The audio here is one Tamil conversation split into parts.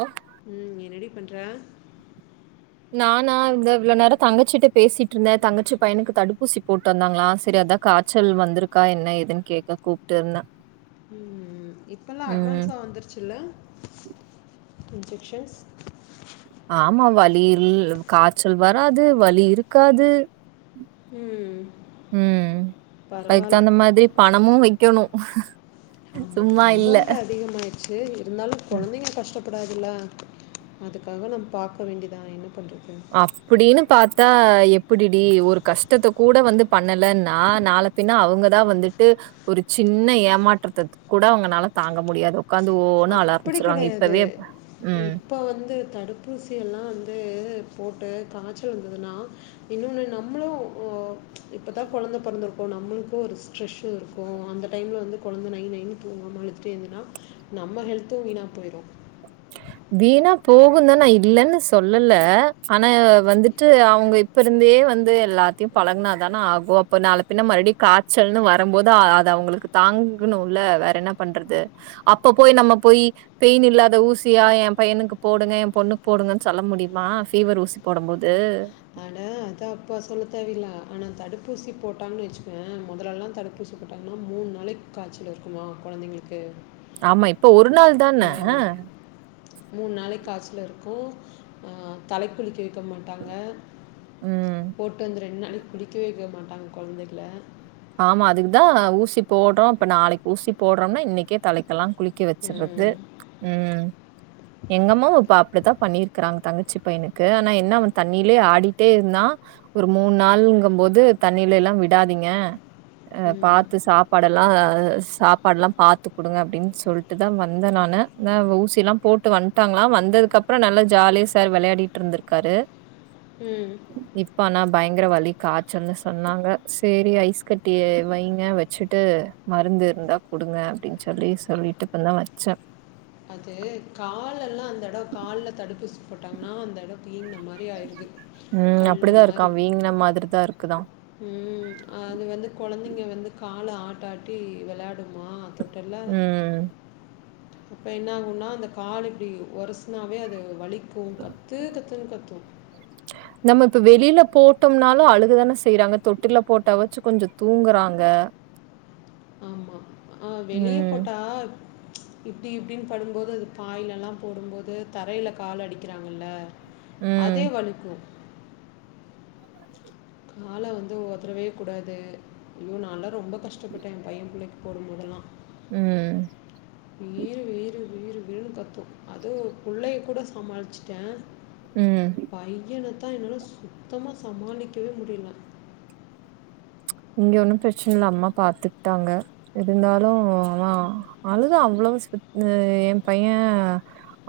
ஆ ம் என்னடி பண்ற நானா இந்த இவ்ளோ நேரோ தங்கச்சிட்ட பேசிட்ருந்த தங்கச்சி பையனுக்கு தடுப்பூசி போட்டு வந்தாங்ளா செரி அதா காய்ச்சல் வந்துருக்கா என்ன ஏதுனு கேக்க கூப்ட்ருந்ன ம் ம் இப்பல்லா அட்வான்ஸா வந்துருச்சுல்ல இன்ஜெக்ஷன்ஸ் ஆமா வலில் காய்ச்சல் வராது வலி இருக்காது உம் ம் ம் அதுக்கு பரவாயில்ல தகுந்த மாதிரி பணமு வக்கணு ஆமா அமௌண்ட் அதிகமாயிடுச்சு இருந்தாலு குழந்தைங்க கஷ்டப்படாதுலா அதுக்காக நம் பாக்க வேண்டிதா என்ன பண்றது அப்டின்னு பாத்தா எப்டி டி ஒரு கஷ்டத்த கூட வந்து பண்ணலன்னா நாள பின்னா அவங்கதா வந்துட்டு ஒரு சின்ன ஏமாற்றத்த கூட அவங்கனால தாங்க முடியாது உக்காந்து ஓன்னு அழ ஆரம்பிச்சிருவாங்க இப்பவே ம் இப்போ வந்து தடுப்பூசி எல்லா வந்து போட்டு காய்ச்சல் வந்ததுன்னா இன்னோனு நம்ளு ஒ ஒ இப்பதா கொழந்த பொறந்துருக்கு நம்மளுக்கு ஒரு சு ஸ்ட்ரெஸ்ஸு இருக்கு அந்த டைமில வந்து குழந்த நை நைனு துங்காம அழுத்துட்டே இருந்தனா நம்ம ஹெல்த்து வீணா போயிரு வீணா போகுதான நா இல்லன்னு சொல்லல ஆனா வந்துட்டு அவங்கத் இப்ப இருந்தே வந்து எல்லாத்தையு பழகுனா தான ஆகு அப்போ நாள பின்ன மறுடி காய்ச்சல்னு வரபோது அது அவங்களுக்கு தாங்கணுல வேற என்ன பண்றது அப்ப போய் நம்ம போய் பெயின் இல்லாத ஊசி தியா என் பையனுக்கு போடுங்க என் பொண்ணுக்கு போடுங்கன்னு சொல்ல முடியுமா ஃபீவர் ஊசி போடும் போது ஆட அதா அப்பா சொல்ல தேவ இல்ல அ ஆனா தடுப்பூசி போடாங்குனு வச்சிகோய முதலெல்லா தடுப்பூ பு ஊசி போட்டாங்னா மூணு நாளைக்கு காய்ச்சில் இருக்குமா கொழந்தைங்களுக்கு ஆமா இப்ப ஒரு நாள் தான மூன் நாளைக்கு காய்ச்சல் இருக்கு ஆ தலைக்குளிக்க வெ க்க மாட்டாங்க ம். போட்டு வந்து ரெண்டு நாள் குளிக்கவே வெக்க மாட்டாங்க கொழந்தைகள ஆமா அதுக்குதா ஊசி போடுறோ இப்ப நாளைக்கு ஊசி போடுறோம்னா இன்னக்கே தலைக்கெலா குளிக்க வச்சிறது ம் ம் எங்கம்மாவு இப்ப பாப் அப்டித்தா பண்ணிருக்றாங்க தங்கச்சி பையனுக்கு ஆனா என்ன அவ தண்ணிலே ஆடிட்டே இருந்னா ஒரு மூன் நாள்ங்க போது தண்ணிலலா விடாதீங்க அ ம் பாத்து சாப் பாடெல்லா சாப்பாடுலா பாத்து குடுங்க அப்டின் சொல்ட்டு தா வந்த நானு நா அவுங்க ஊசிலா போட்டு வந்ட்டாங்ளா வந்ததுக்கப்றோ நல்லா ஜாலியா சர் வெழையாடிட்ருந்துக்காரு உம் இப்ப ஆனா பயங்கர வலி காய்ல்ன்னு சொன்னாங்க சேரி ஐஸ் கட் டி வைங்க வச்சுட்டு மருந்து இருந்தா குடுங்க அப்படின் சொல்லி சொல்லிட்டு இப்ப தான் வச்சேன் அது கால்ல எல்லாம் அந்த எடம் கால்ல தடுப்புசி போட்டாங்கன்னா அந்த எடம் வீங்க மார் உம் அப்படிதான் இருக்கான் வீங்குன மாதிரி தான் இருக்குதாம் உம் அது வந்து கொழந்தைங்க வந்து கால ஆட்டாட்டி வெளாடுமா டர்ல ம். அப்ப என்னாகும்னா அந்த காலு இப்டி ஒரசுனாவே அது வலிக்கும் கத்து கத்துனு கத்தும் நம்ம இப்ப வெளியில போட்டோம்னாலும் அழுகதான செய்யறாங்க தொட்டில போட்ட வாச்சு கொஞ்ஜோ தூங்குறாங்க ஆமாம் ஆ வெளிய ம். போட்டா இப்டி இப்டின்னு படும்போது அது பாய்லலெல்லாம் போடும்போது தரையில கால் அடிக்கிறாங்கள்ல ம். அதே வலிக்கும் [inaudible] கால வந்து ஒத்ரவே கூடாது ஐயோ நான்ல்லாம் ரொம்ப கஷ்டப்பட்டேன் என் பையன் பிள்ளைக்கு போடும் போதெல்லாம் உம் வீது வீறு வீறு வீறுன்னு கத்தும் அது புள்ளைய கூட சமாளிச்சிட்டேன் உம் பையன தான் என்னால சுத்தமா சமாளிக்கவே முடியல இங்க ஒன்னும் பிரச்சன இல்ல அம்மா பாத்துட்டாங்க இருந்தாலும் ஆமா அழுது அவ்வளவு என் பையன்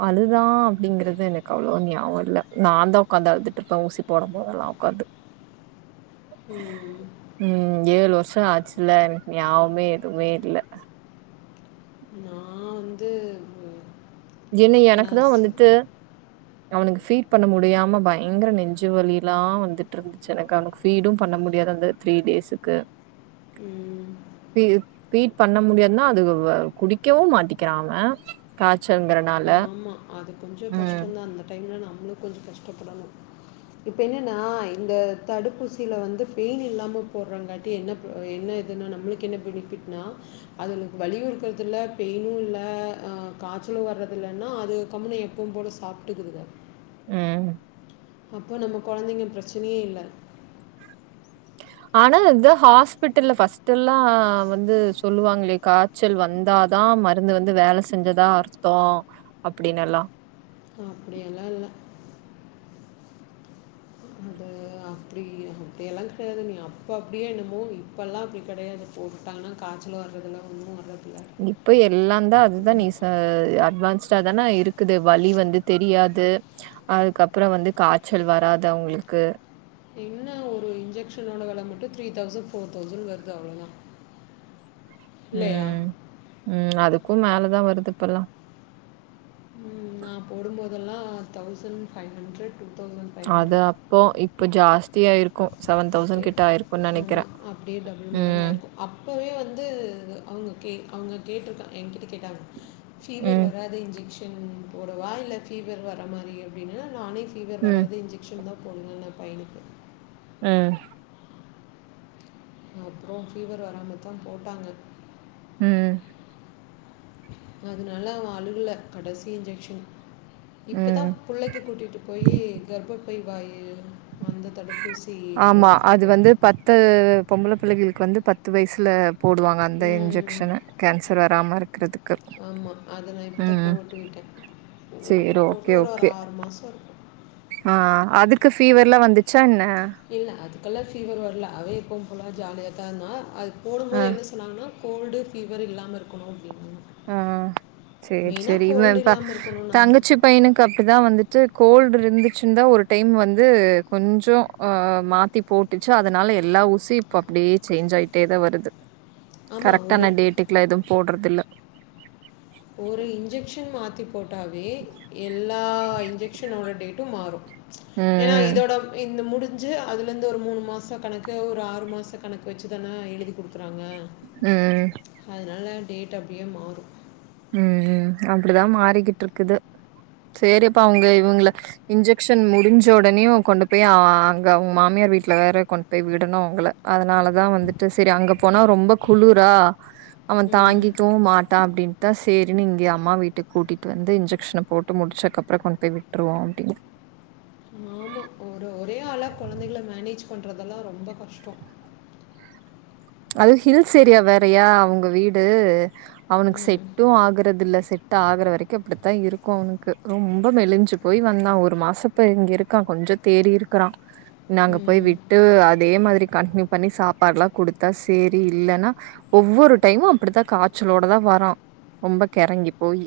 அதுதான் அப்படிங்கறது எனக்கு அவ்வளவா ஞாபகம் இல்ல நான் தான் உக்காந்து அழுதுட்டுருப்பேன் ஊசி போடும் போதெல்லாம் உக்காது உம் உம் ஏழு வருஷம் ஆச்சுல்ல எனக்கு ஞாவ்மே எதுவுமே இல்ல நா வந்து என்ன ஆனா எனக்கு தான் ஸ் வந்துட்டு அவனுக்கு ஃபீட் பண்ண முடியாம பயங்கர நெஞ்சு வழி லாம் வந்துட்டுருந்து ச்சி எனக்கு அவனுக்கு ஃபீடும் பண்ண முடியாது அந்த த்ரீ டேசுக்கு ம். ஃபீட் பண்ண முடியாதுன்னா அது குடிக்கவும் மாட்டிக்கிறா அவன் காய்சங்கிரனா ஆமா அது கொஞ்ஜோ கஷ்டம்தான் அந்த டைம்ல நம்மளும் கொஞ்ச கஷ்டப்படணும் இப்ப என்னன்னா இந்த தடுப்பூசியில வந்து பெயினு இல்லாம போட்றாங்க தி என்ன என்னதுனா நம்மளுக்கு என்ன பெனிபிட்னா அதுல வலியும் இருக்கறது இல்ல பெயினும் இல்ல காய்ச்சலும் வறது துல்லனா அது கம்முன்னு எப்போவும் போல சாப்ட்டுக்குறது ம் அப்போ நம்ம கொழந்தைங்க பிரச்சனயே இல்ல ஆனா இத ஹாஸ்பிட்டல்ல ஃபஸ்ட் எல்லாம் வந்து சொல்லுவாங்களேக்கா ச்சல் வந்தாதான் மருந்து வந்து வேல செஞ்சதா அர்த்தம் அப்படினு எல்லாம் அப்படியெல்லாம் இல்ல அது அப்படி அப்படியெல்லாம் கடை அப்போ அப்டி என்னமோ இப்பல்லாம் அப்டி கடையாது போட்டுட்டாங்கன்னா காய்ச்சல் வரதில்ல ஒன்னும் வர்றதில்ல இப்ப எல்லாம் தான் அதுதான் நீ சா அட்வான்ஸ்டா தான இருக்குது வலி வந்து தெரியாது அதுக்கப்பற வந்து காச்சல் வராதுவ்ங்ளுக்கு இன்ன ஒரு இன்ஜெக்ஷனோட வெல மட்டு த்ரீ தௌசண் ஃபோர் தௌசண் வர்து அவ்ளோதா ம் ம் அதுக்கு மேலதா வருது இப்பல்லா ம் நா போடும்போதெல்லா thousand five hundred two thousand அது அப்போ இப்ப ஜாஸ்தியா இருக்கு சவன் தௌஜண் அப்படியே கிட்ட ஆய்ருக்கு நெனக்கிறே ஆமாம் அப்படியே டபுள் மடங்கு உம் ஆயிருக்கும் அப்போவே வந்து அவ்ங்க கே அவ்ங்க கேட்ருக்கா என்கிட்ட கேட்டாங் ஃபீவர் ம். வராதே இன்ஜெக்ஷன் போடுவா இல்ல ஃபீவர் வர மாரி அப்டின்னு நானேஸ் ஃபீவர் ம். வராத இன்ஜெக்ஷன் தா போட்னு ந பைய்னுக்கு ம் ஆ அப்றோ ஃபீவர் வராமதா போட்டாங்க ம் அதுனால அவன் அழுல கடசி இன்ஜெக்ஷன் இப்புத்தா ம். புள்ளைக்கு கூட்டிட்டு போயி கர்ப்பப்பை வாய்யே வந்து தடுப்பூஸ் ஆமா அது வந்து பத்து பொம்பள பிள்ளைகள்க்கு வந்து பத்து வய்சுல போடுவாங்க அந்த ம் இன்ஜெக்ஷனு கேன்சர் வராம இருக்றத்துக்கு ஆமா அத நா இப்புத்தா போட்டு விட்டே ஒஓஓ சரி. போட்டு ஓகே, ஒரு ஓகே. ஆறு மாசோரு ஆ அதுக்கு ஃபீவர்லா வந்துச்சா ன்ன இல்ல அதுக்கல்லா ஃபீவர் வர்ல அவே எப்ப போலா ஜாலியாத்தானா அது போடும் அ. போது என்னஸ் சொன்னாங்னா கோல்டு ஃபீவர் இல்லாம இருக்கணு அப்டின்னாங்க ஆ ச்சேர் ச்செரி இவன் ப இல்லாமல் இருக்கணும் நாங்கள் தங்கச்சிப் பையனுக்கு அப்பிதா வந்துட்டு கோல்டு இருந்துச்சுன்தா ஒரு டைம் வந்து கொஞ்சோ ஆ மாத்தி போட்டுச்சு அதனால எல்லா ஊசி பப்டே சேஞ்ச் ஆய்ட்டே தா வருது ஆமாம் ஒரு கரக்டான டேட்டுக்குல எதும் போட்றதில்ல ஓரு இன்ஜெக்ஷன் மாத்திப் போட்டாவே எல்லா இன்ஜெக்ஷனோட டேட்டு மாறு ஏன்னா ம் இதோடம் இந்த முடிஞ்சு அதுலந்து ஒரு மூணு மாச கணக்கு ஒரு ஆறு மாச கணக்கு வச்சிதான எழுதி குடுக்குறாங்க ம் அதுனால டேட் அப்டியே மாறு ம்ம் அப்படிதா மாறிக்கிட்ருக்குது சேரேப்பா அவங்க இவ்ங்கள இன்ஜெக்ஷன் முடிஞ்ச உடனேுவ் கொண்டு போய் அஆ அங்க அவ் மாமியார் வீட்ல வேற கொண் போய் விடணு அவ்ங்கள அதனாலதா வந்துட்டு சரி அங்க போனா ரொம்ப குளுரா அவன் ம் தாங்கிக்கவு மாட்டா அப்டின் த்தா சேரின்னு இங்யே அம்மா வீட்டுக் கூட்டிட்டு வந்து இன்ஜெக்ஷன போட்டு முடிச்சக்கப்ற கொண்போய் விட்ருவோ அப்டின்னு ஆமா ஒரு ஒரே ஆளா குழந்தைகள மேனேஜ் பண்றதெல்லா ரொம்ப கஷ்டோ அது ஹில்ஸ் ஸேரியா வேறையா அவ்ங்க வீடு அவ்னுக் ம் செட்டு ஆகுறதில்ல செட் டாகுற வரைக்கு அப்டித்தா இருக்கு அவ்னுக்கு ரொம்ப மெலிஞ்சு போய் வந்தா ஒரு மாசப்ப இங்க இருக்கா கொஞ்சத் தேறிர்க்கறா நாங்க போய் ம் விட்டு அதே மாரி கண்டின்யூ பண்ணி சாப்பாட்லா குடுத் த்தா சேரி இல்லன்னா ஒவ்வொரு டைமு அப்படித்தா காச்சலோட தா வரா ரொம்ப கெறங்கி போயி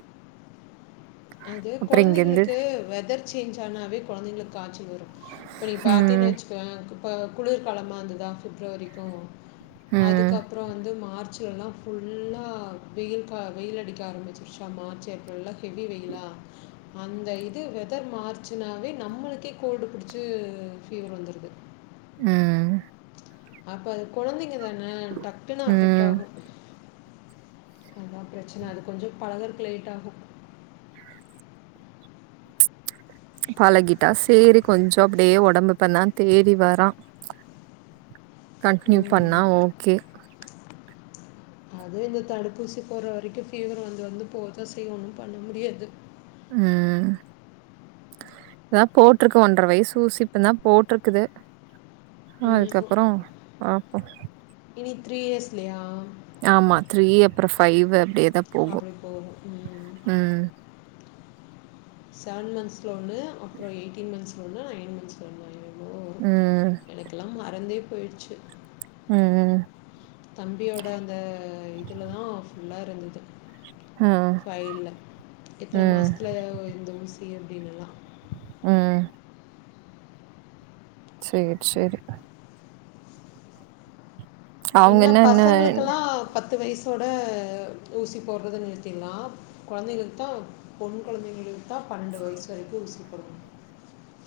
அது அப்றோ இங்கேருந்து கொழந்தைங்ளுக்கு வெதர் சேஞ்ச் ஆனாவே கொழந்தைங்களுக் காச்சல் வரு இப்ப நீ ம் பாத்தீன்னு வச்சுக்கோ ஏ குப்ப குளிர்காலமா இந்துதா ஃபிப்ரவரிக்கு ம் அதுக்கப்றோ வந்து மார்ச்சுவல்லா ஃபுல்லா வெயில் கா வெயில் அடிக்க ஆரம்பிச்சிருச்சாமா ச்செப்ரெல்லா ஹெவி வெயிலா ஆ அந்த இது வெதர் மாறுச்சுனாவே நம்மளுக்கே கோல்டு பிடிச்சு பீவர் வந்துருது ஆ அப்ப அது கொழந்தைங்க தான டக்குன்னு அஃபெக்ட் ம் ஆகு அதா பிரச்சனை அது கொஞ்சோ பழகுறக்கு லேட் ஆகு பழகிட்டா சேரி கொஞ்சோ அப்டியே ஒடம்பு இப்பந்தா தேறி வர்றா கன்ட்னியூ ம். பண்ணா ஓகே அது இந்த தடுப்பூசி போட்ற வரைக்கு ஃபீவர் வந்து வந்து போகதா செய்யு ஒண்ணு பண்ண முடியாது ம் இதா போட்ருக்கு ஒன்ற வயசு ஊசி இப்ப தா போட்ருக்குது அதுக்கப்பறோ பாப்போ இனி த்ரீ இயர்ஸ்லயா ஆமா த்ரீ அப்றோ ஃபைவ் அப்டியேதா அப்டி போகு ம் ம் செவன் மந்த்ஸ்ல ஒன்னு அப்பறோ எயிட்டீன் மந்த்ஸ்ல ஒன்னு நைன் மந்த்ஸ்ல ஒன்னு ஓ ம் எனக்கெல்லா மறந்தே போயிடுச்சு ம் தம்பியோட அந்த இதுலதா ஃபுல்லா இருந்தது ம் ஃபைல்ல இத்தன ம் மாசத்துல இந்த ஊசி அப்டின்னு எல்லா ம் சேரி சேரி என்ன பசங்களுக்கெல்லா பத்து வயசோட ஊசி போடுறத நிறுத்திறலா கொழந்தைகளுக்குதா பொண் கொழந்தைகளுக்குதா பன்னெண்டு வயசு வரைக்கு ஊசி போடணு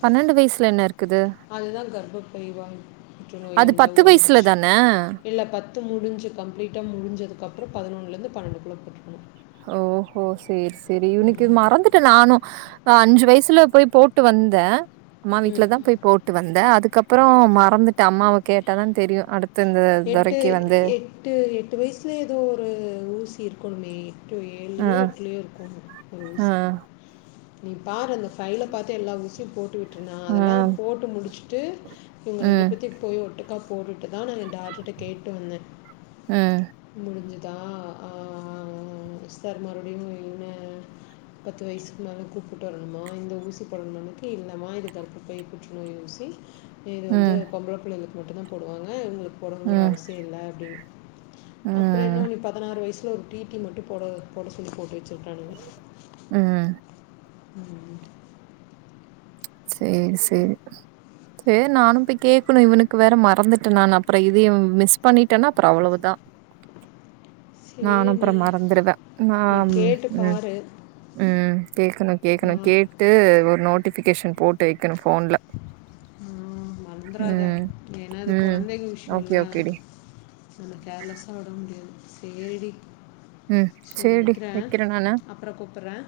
பன்னெண்டு வயசுல என்ன இருக்குது அதுதா கர்ப்பப்பைவாய் புற்றுநோய் அது அந்த வயசுல இன்ஜெக்ஷன் தான? இல்ல பத் து முடிஞ்சி கம்ப்ளீட்டா முடிஞ்சதுக்கப்பறோ பதினொன்லருந்து பன்னெண்டுகுள்ள போட்டுக்கணு ஓஹோ சேரி சேரி இவனுக்கு மறந்துட்டே நானு அஞ்சு வயசுல போய் போட்டு வந்தே அம்மா வீட்லதா போய் போட்டு வந்தே அதுக்கப்பறோ மறந்துட்டே அம்மாவ கேட்டாதா தெரியு அடுத் து இந்த எட்டு துறைக்கி வந்து எட்டு எட்டு வயசுல ஏதோ ஒரு ஊசி இருக்கணுமே டூ அ, ஏழுலயோ எட்லயோ இருக்கு ஒரு அ, ஊசி நீ பாரு அந்த ஃபைல்ல பாத்து எல்லாஊசியு போட்டுவிடு நா அ, அதெல்லா ம், போட்டு முடிச்சுட்டு இவங்க ரெண்டு ம், பேத்தயு போய் ஒட்டுக்கா போட்டுட்டுதா நா டாக்டர்டா கேட்டு வந்தே ம் முடிஞ்சுதா ஆ சார் மறுபடியு என்ன பத்து வயசு முன்னால கூப்புட்டு வரணுமா இந்த ஊசி போடணுமானதுக்கு இல்லம்மா இது கர்ப்பப்பை புற்றுநோய் ஊசி இது வந்து பொம்பள புள்ளைகளுக்கு மட்டுதா போடுவாங்க இவங்களுக்கு போடுனுங்கிற ம், அவசிய இல்ல அப்டீன்னு அப்பறென்ன ம், இவனுக்கு பதனாறு வயசுல ஒரு டி டி மட்டு போட போட சொல்லி போட்டு வச்சிருக்கானுங்க ம் ம் ம் சேரி சேரி சேர் நானும் போய் கேக்கணு இவனுக்கு வேற மறந்துட்டே நானு அப்பற இதயு மிஸ் பண்ணிட்டேன்னா அப்பற அவ்வளவுதா நானு சரி அப்பற நீ மறந்துருவே நா நீ ம் கேட்டு பாரு ம் கேக்கணு கேக்கணு பார்த்து கேட்டு ஒரு நோட்டிஃபிகேஷன் போட்டு வைக்கணு ஃபோன்ல ம் மறந்துராத ம், ஏன்னா இது ம். கொழந்தைங்க ஓகே, விஷ்யோல்ல ஓகேடி. நம்ம கேர்லஸ்ஸா விட முடியாது சேரிடி ம். சேரி சரிடி வெக்கிறே வைக்கிறேன் நானு. அப்ற கூப்புற்றே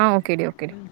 ஆ, ஓகேடி, ஓகேடி. ம்